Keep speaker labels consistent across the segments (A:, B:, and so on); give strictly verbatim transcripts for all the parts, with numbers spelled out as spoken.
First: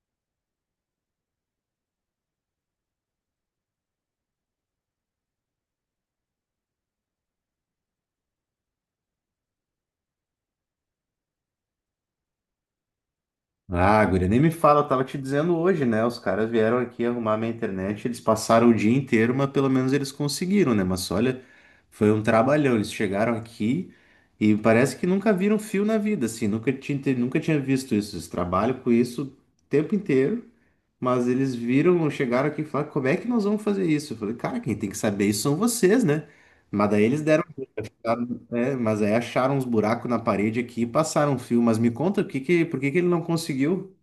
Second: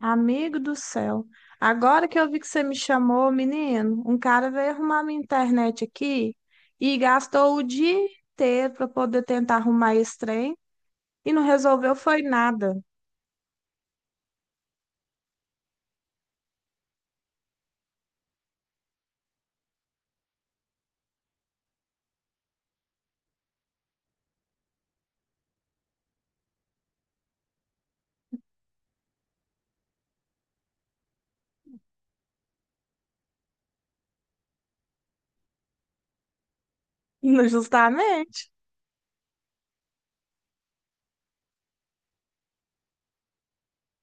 A: Amigo do céu, agora que eu vi que você me chamou, menino, um cara veio arrumar minha internet aqui e gastou o dia inteiro para poder tentar arrumar esse trem e não resolveu foi nada.
B: Ah, guria, nem me fala, eu tava te dizendo hoje, né? Os caras vieram aqui arrumar minha internet, eles passaram o dia inteiro, mas pelo menos eles conseguiram, né? Mas olha, foi um trabalhão. Eles chegaram aqui e parece que nunca viram fio na vida, assim, nunca tinha, nunca tinha visto isso. Eles trabalham com isso o tempo inteiro, mas eles viram, chegaram aqui e falaram, como é que nós vamos fazer isso? Eu falei, cara, quem tem que saber isso são vocês, né? Mas daí eles deram,
A: Não, justamente.
B: é, mas aí acharam uns buracos na parede aqui e passaram um fio. Mas me conta, o que que, por que que ele não conseguiu?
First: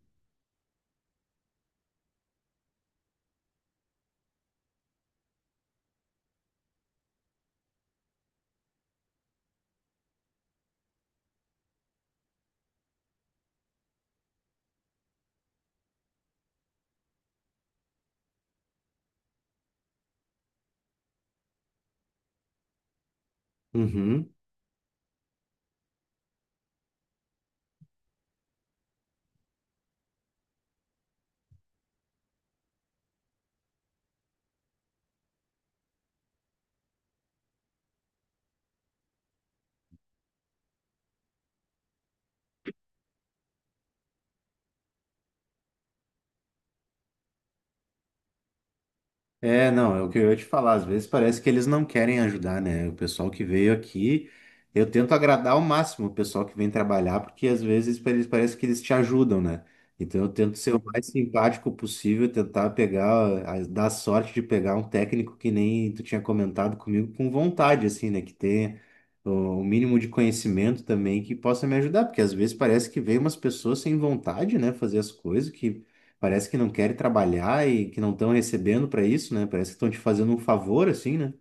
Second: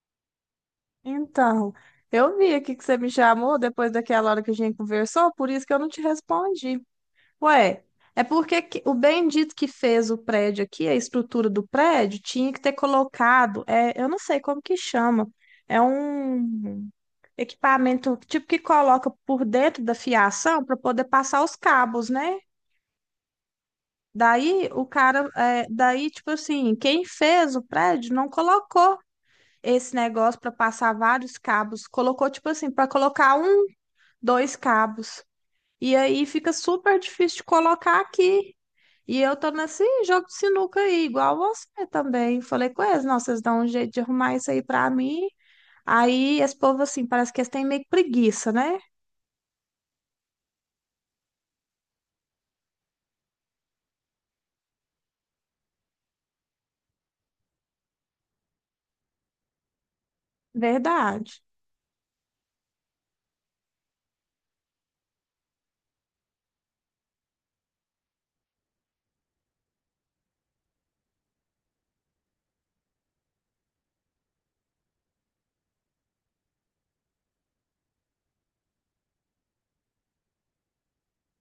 A: Então, eu vi aqui que você me chamou depois daquela hora que a gente conversou, por isso que eu não te respondi. Ué, é porque que- o bendito que fez o prédio aqui, a estrutura do prédio, tinha que ter colocado, é, eu não sei como que chama. É um equipamento tipo que coloca por dentro da fiação para poder passar os cabos, né?
B: Uhum.
A: Daí o cara, é, daí tipo assim, quem fez o prédio não colocou esse negócio para passar vários cabos, colocou tipo assim para colocar um, dois cabos. E aí fica super difícil de colocar aqui. E eu tô nesse jogo de sinuca aí, igual você também. Falei com eles, não, vocês dão um jeito de arrumar isso aí para mim. Aí esse povo assim, parece que eles têm meio que preguiça, né?
B: É, não, é o que eu ia te falar. Às vezes parece que eles não querem ajudar, né? O pessoal que veio aqui, eu tento agradar ao máximo o pessoal que vem trabalhar, porque às vezes pra eles parece que eles te ajudam, né? Então eu tento ser o Uhum. mais
A: Verdade.
B: simpático possível, tentar pegar, a- dar sorte de pegar um técnico que nem tu tinha comentado comigo, com vontade, assim, né? Que tenha o o mínimo de conhecimento também que possa me ajudar, porque às vezes parece que vem umas pessoas sem vontade, né? Fazer as coisas que parece que não querem trabalhar e que não estão recebendo para isso, né? Parece que estão te fazendo um favor, assim, né?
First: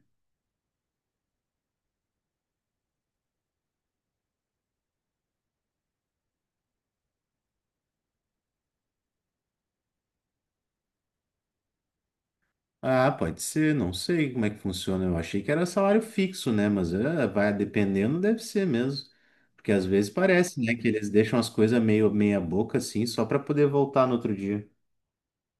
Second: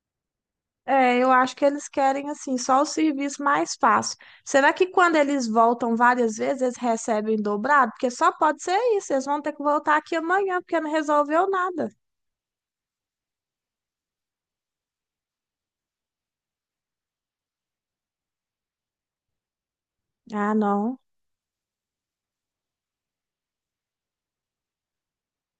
A: É, eu acho que eles querem assim só o serviço mais fácil. Será que quando eles voltam várias vezes, eles recebem dobrado? Porque só pode ser isso, eles vão ter que voltar aqui amanhã, porque não resolveu nada.
B: Ah, pode ser, não sei como é que funciona. Eu achei que era salário fixo, né? Mas é, vai dependendo, deve ser mesmo. Porque às vezes
A: Ah,
B: parece, né, que
A: não.
B: eles deixam as coisas meio meia boca, assim, só para poder voltar no outro dia.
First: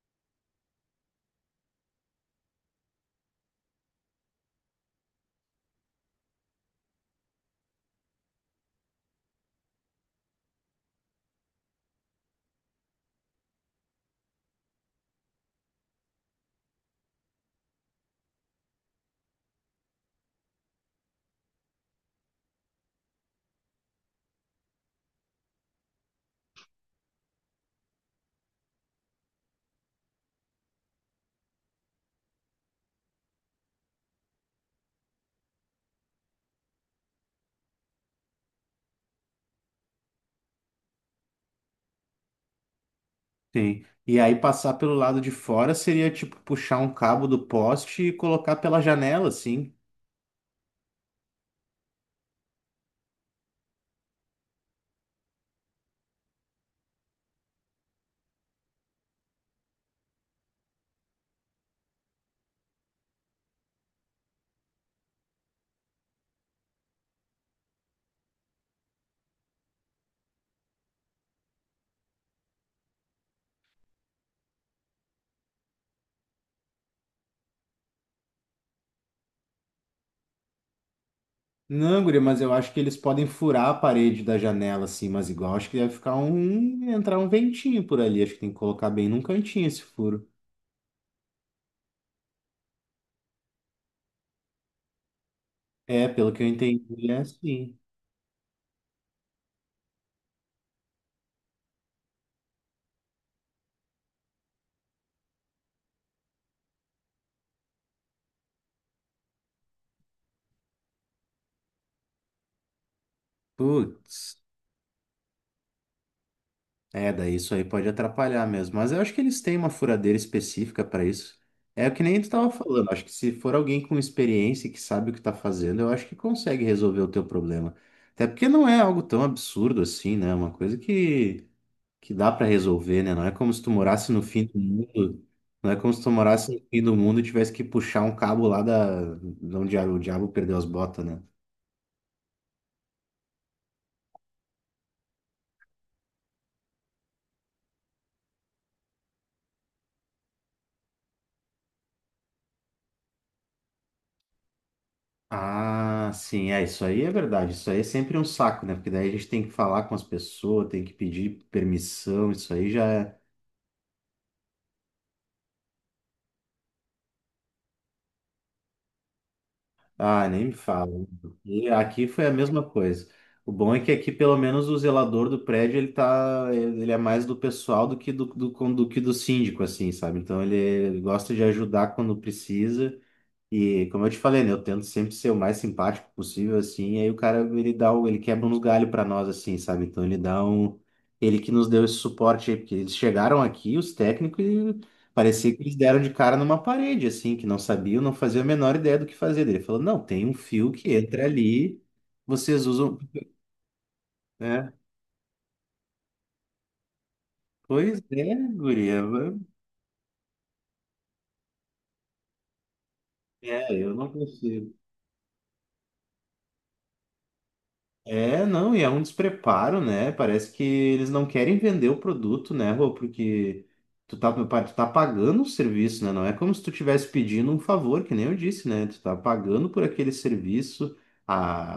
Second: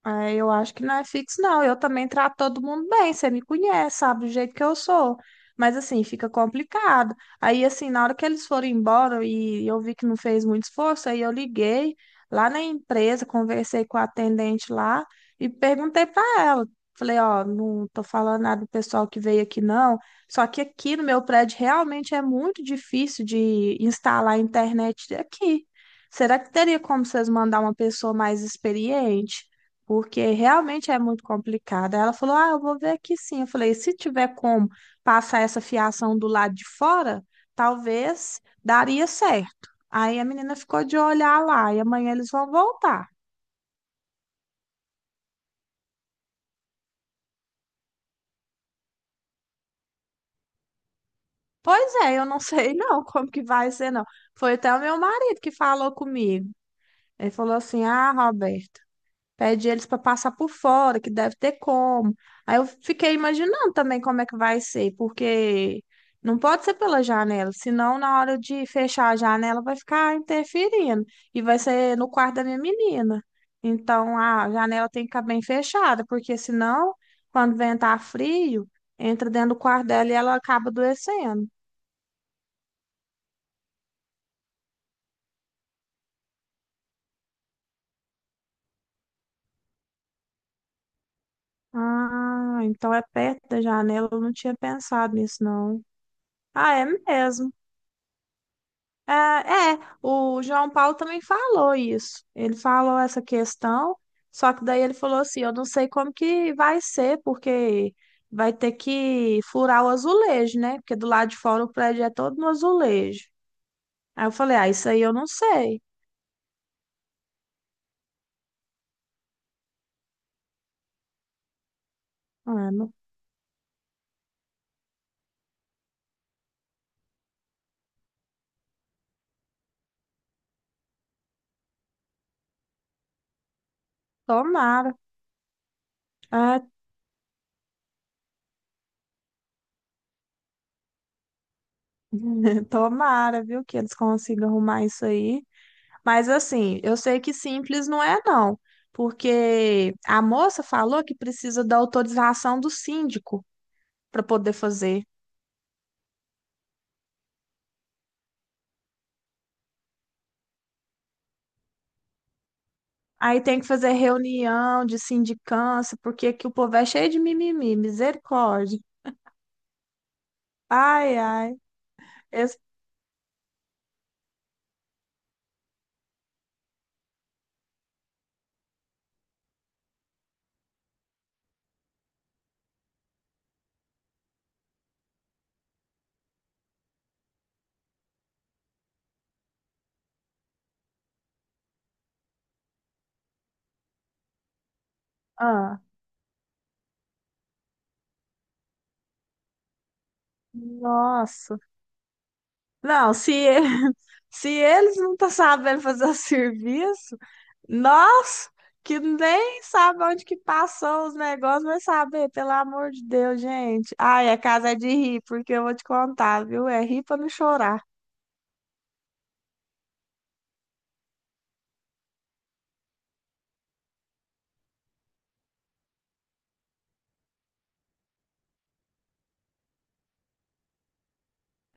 A: É, eu acho que não é fixo, não. Eu também trato todo mundo bem, você me conhece, sabe do jeito que eu sou. Mas assim, fica complicado. Aí, assim, na hora que eles foram embora e eu vi que não fez muito esforço, aí eu liguei lá na empresa, conversei com a atendente lá e perguntei para ela. Falei, ó, não tô falando nada do pessoal que veio aqui, não. Só que aqui no meu prédio realmente é muito difícil de instalar a internet aqui. Será que teria como vocês mandar uma pessoa mais experiente? Porque realmente é muito complicada. Ela falou: Ah, eu vou ver aqui sim. Eu falei: Se tiver como passar essa fiação do lado de fora, talvez daria certo. Aí a menina ficou de olhar lá e amanhã eles vão voltar.
B: Sim. E aí passar pelo lado de fora seria tipo puxar um cabo do poste e colocar pela janela, assim.
A: Pois é, eu não sei não como que vai ser, não. Foi até o meu marido que falou comigo. Ele falou assim: Ah, Roberto, pede eles para passar por fora, que deve ter como. Aí eu fiquei imaginando também como é que vai ser, porque não pode ser pela janela, senão na hora de fechar a janela vai ficar interferindo e vai ser no quarto da minha menina. Então a janela tem que ficar bem fechada, porque senão quando ventar frio, entra dentro do quarto dela e ela acaba adoecendo.
B: Não, guria, mas eu acho que eles podem furar a parede da janela, assim, mas igual acho que deve ficar um. entrar um ventinho por ali. Acho que tem que colocar bem num cantinho esse furo.
A: Ah, então é perto da janela, eu não tinha pensado nisso, não.
B: É, pelo que eu
A: Ah, é
B: entendi, é
A: mesmo.
B: assim.
A: Ah, é, o João Paulo também falou isso. Ele falou essa questão, só que daí ele falou assim: eu não sei como que vai ser, porque vai ter que furar o azulejo, né? Porque do lado de fora o prédio é todo no azulejo.
B: Putz,
A: Aí eu falei: ah, isso aí eu não sei.
B: é, daí isso aí pode atrapalhar mesmo. Mas eu acho que eles têm uma furadeira específica para isso. É o que nem tu tava
A: Ah,
B: falando.
A: não-
B: Acho que se for alguém com experiência e que sabe o que tá fazendo, eu acho que consegue resolver o teu problema. Até porque não é algo tão absurdo assim, né? É uma coisa que. Que dá para resolver, né? Não é como se tu morasse no fim do
A: Tomara.
B: mundo, não é como se tu morasse no
A: Ah,
B: fim do mundo e tivesse que puxar um cabo lá da, de onde o diabo perdeu as botas, né?
A: tomara, viu, que eles consigam arrumar isso aí. Mas assim, eu sei que simples não é, não. Porque a moça falou que precisa da autorização do síndico para poder fazer.
B: Ah, sim, é, isso aí é verdade. Isso aí é sempre um saco, né? Porque daí a gente tem que falar com as pessoas, tem que pedir permissão, isso aí já é.
A: Aí tem que fazer reunião de sindicância, porque aqui o povo é cheio de mimimi, misericórdia.
B: Ah, nem me fala.
A: Ai, ai.
B: E aqui foi a
A: Esse-
B: mesma coisa. O bom é que aqui, pelo menos, o zelador do prédio, ele tá, ele ele é mais do pessoal do que do, do, do que do síndico, assim, sabe? Então, ele, ele gosta de ajudar quando precisa. E como eu te falei, né, eu tento sempre ser o mais simpático possível, assim, e aí o cara, ele dá, o- ele quebra uns galhos pra nós, assim, sabe? Então ele dá um, ele que nos deu esse suporte aí, porque eles chegaram aqui, os técnicos, e parecia que eles
A: ah,
B: deram de cara numa parede, assim, que não sabiam, não faziam a menor ideia do que fazer. Daí ele falou, não, tem um fio que entra
A: nossa.
B: ali, vocês usam,
A: Não, se, e- se
B: né?
A: eles não estão sabendo fazer o serviço,
B: Pois é,
A: nós que
B: guria,
A: nem sabe onde que passou os negócios, vai saber, pelo amor de Deus,
B: é, eu
A: gente.
B: não
A: Ai, a casa
B: consigo.
A: é de rir, porque eu vou te contar, viu? É rir para não chorar.
B: É, não, e é um despreparo, né? Parece que eles não querem vender o produto, né, Rô? Porque tu tá, tu tá pagando o serviço, né? Não é como se tu estivesse pedindo um favor, que nem eu disse, né? Tu tá pagando por aquele serviço,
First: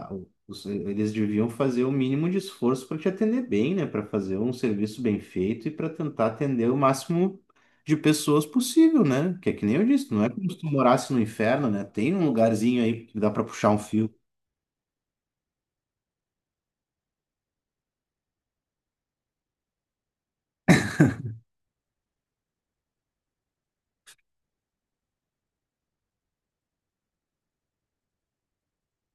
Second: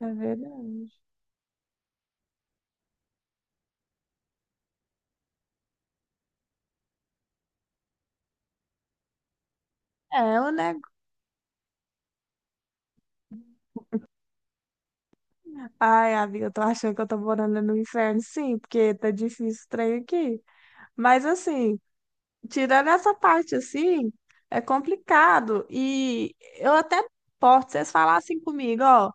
A: É
B: os-
A: verdade.
B: eles deviam fazer o mínimo de esforço para te atender bem, né? Para fazer um serviço bem feito e para tentar atender o máximo de pessoas possível, né? Que é que nem eu disse, não é
A: É,
B: como
A: o
B: se tu
A: negócio.
B: morasse no inferno, né? Tem um lugarzinho aí que dá para puxar um fio.
A: Ai, amiga, eu tô achando que eu tô morando no inferno, sim, porque tá difícil o trem aqui. Mas assim, tirando essa parte assim, é complicado. E eu até posso vocês falassem comigo, ó,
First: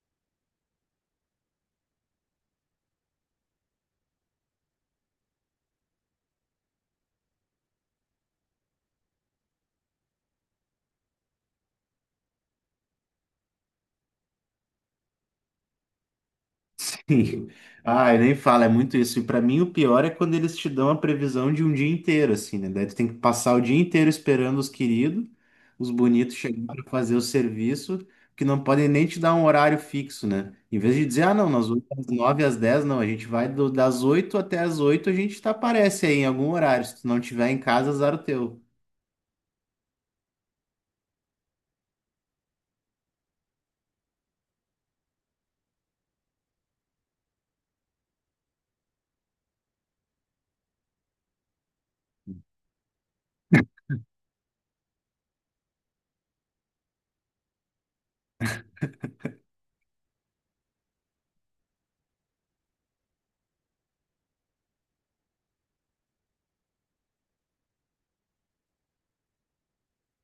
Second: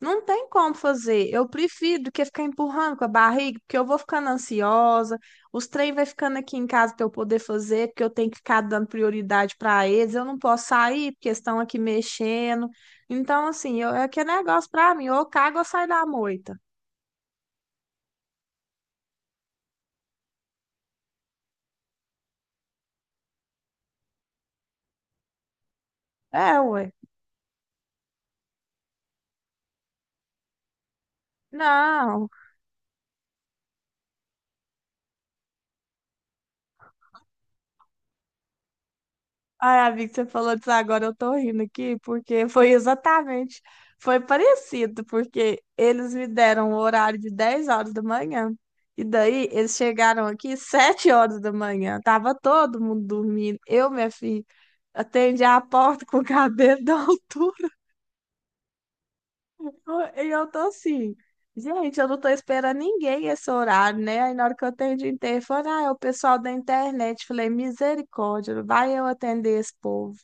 A: não tem como fazer. Eu prefiro do que ficar empurrando com a barriga, porque eu vou ficando ansiosa, os trem vai ficando aqui em casa pra eu poder fazer, porque eu tenho que ficar dando prioridade pra eles, eu não posso sair, porque estão aqui mexendo. Então, assim, eu, é que é negócio pra mim, ou eu cago ou saio da moita.
B: Ai, nem fala, é muito isso. E pra mim o pior é quando eles te dão a previsão de um dia inteiro, assim, né? Daí tu tem que passar o dia inteiro esperando os queridos, os bonitos
A: É,
B: chegar para
A: ué.
B: fazer o serviço, que não podem nem te dar um horário fixo, né? Em vez de dizer, ah, não, nós vamos das
A: Não.
B: nove às dez não, a gente vai do- das oito até as oito a gente tá, aparece aí em algum horário. Se tu não tiver em casa, azar o teu.
A: Ai, amigo, você falou disso agora, eu tô rindo aqui, porque foi exatamente, foi parecido, porque eles me deram o horário de dez horas da manhã, e daí eles chegaram aqui sete horas da manhã, tava todo mundo dormindo, eu, minha filha, atendi a porta com o cabelo da altura. E eu tô assim, gente, eu não tô esperando ninguém esse horário, né? Aí na hora que eu atendi o interfone, ah, é o pessoal da internet. Falei, misericórdia, vai eu atender esse povo.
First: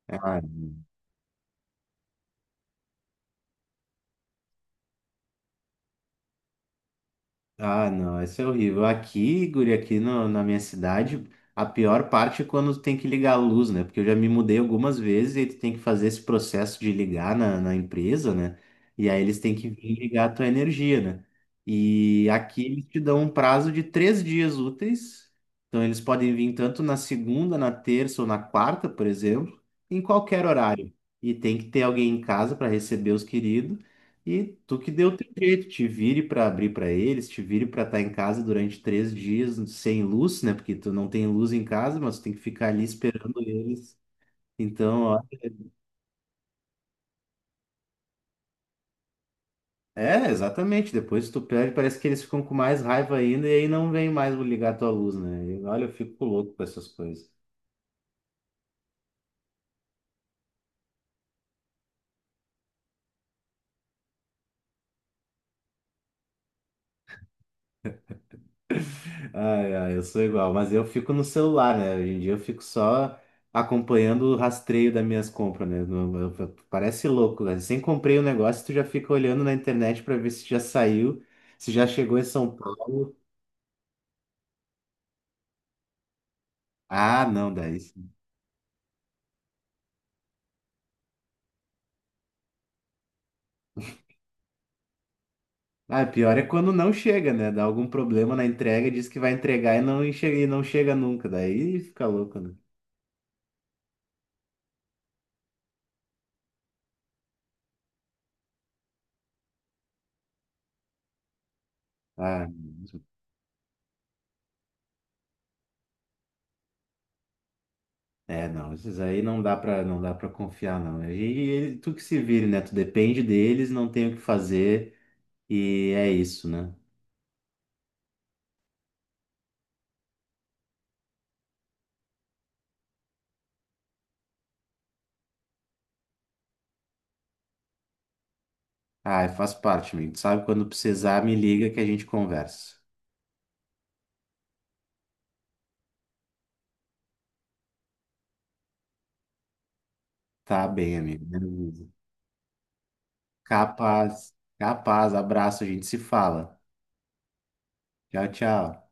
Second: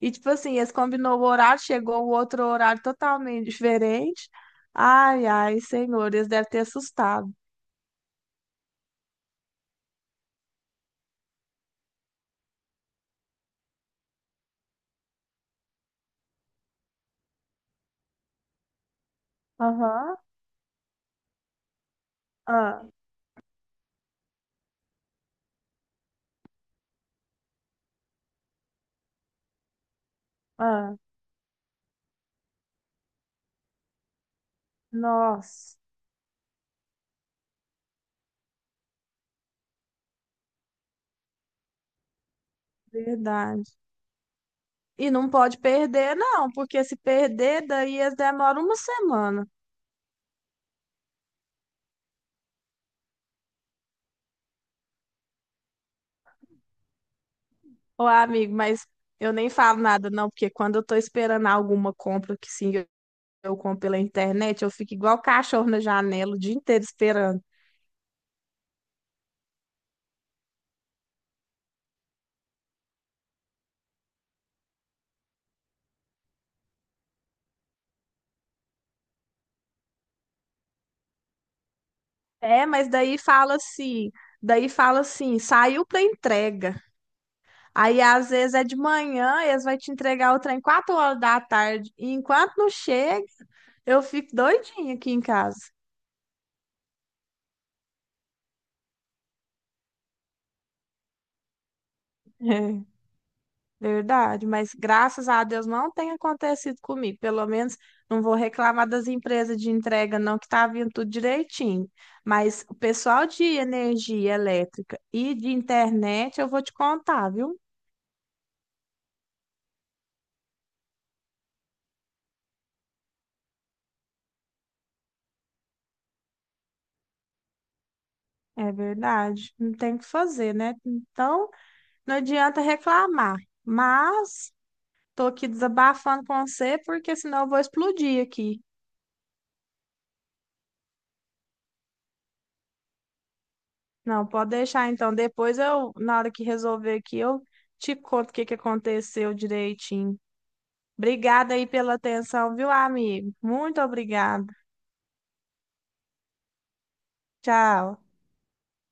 A: E tipo
B: Ah,
A: assim, eles combinou o horário, chegou o outro horário totalmente diferente. Ai, ai, senhor, eles devem ter assustado.
B: ah, não, isso é horrível. Aqui, guri, aqui no- na minha cidade, a pior parte é quando tu tem que ligar a luz, né? Porque eu já me mudei algumas vezes e tu tem que fazer esse processo de ligar na, na empresa, né? E aí eles têm que vir
A: Aham,
B: ligar a tua energia, né? E aqui
A: ah,
B: eles te dão um prazo de três dias úteis. Então eles podem vir tanto na segunda, na terça ou na quarta, por exemplo, em qualquer horário.
A: ah,
B: E tem que ter alguém em casa para receber os queridos e tu que deu o teu jeito,
A: nossa,
B: te vire para abrir para eles, te vire para estar em casa durante três dias sem luz, né? Porque tu não tem luz em casa, mas tu tem que ficar ali esperando
A: verdade.
B: eles. Então,
A: E
B: ó,
A: não pode perder, não, porque se perder, daí eles demoram uma semana.
B: é, exatamente. Depois tu pede, parece que eles ficam com mais raiva ainda e aí não vem mais ligar a tua luz, né? E, olha, eu fico louco com essas coisas.
A: Ô, amigo, mas eu nem falo nada, não, porque quando eu tô esperando alguma compra que sim, eu eu compro pela internet, eu fico igual cachorro na janela o dia inteiro esperando.
B: Ai, ai, eu sou igual, mas eu fico no celular, né? Hoje em dia eu fico só acompanhando o rastreio das minhas compras, né? No- eu- eu- Parece louco, né? Sem comprei o negócio, tu já fica olhando na internet para ver se já saiu, se já chegou em São
A: É, mas
B: Paulo.
A: daí fala assim, daí fala assim, saiu pra entrega.
B: Ah, não, daí,
A: Aí
B: sim.
A: às vezes é de manhã, eles vão te entregar o trem quatro horas da tarde. E enquanto não chega, eu fico doidinha aqui em casa.
B: Ah, pior é quando não chega, né? Dá algum problema na entrega, diz que vai entregar e não, enche- e não chega nunca, daí fica louco, né?
A: Verdade, mas graças a Deus não tem acontecido comigo. Pelo menos não vou reclamar das empresas de entrega, não, que tá vindo tudo direitinho.
B: Ah,
A: Mas o pessoal de energia elétrica e de internet, eu vou te contar, viu?
B: é, não, esses aí não dá pra não dá para confiar não. E, e ele- tu que se vire, né? Tu depende deles, não tem o que fazer e é isso, né?
A: É verdade, não tem o que fazer, né? Então, não adianta reclamar. Mas tô aqui desabafando com você, porque senão eu vou explodir aqui.
B: Ah, faz parte, amigo. Tu sabe quando precisar, me liga que a gente conversa.
A: Não, pode deixar então. Depois eu, na hora que resolver aqui, eu te conto o que que aconteceu direitinho.
B: Tá bem, amigo.
A: Obrigada aí
B: Beleza.
A: pela atenção, viu, amigo? Muito
B: Capaz,
A: obrigada.
B: capaz. Abraço, a gente se fala.
A: Tchau.
B: Tchau, tchau.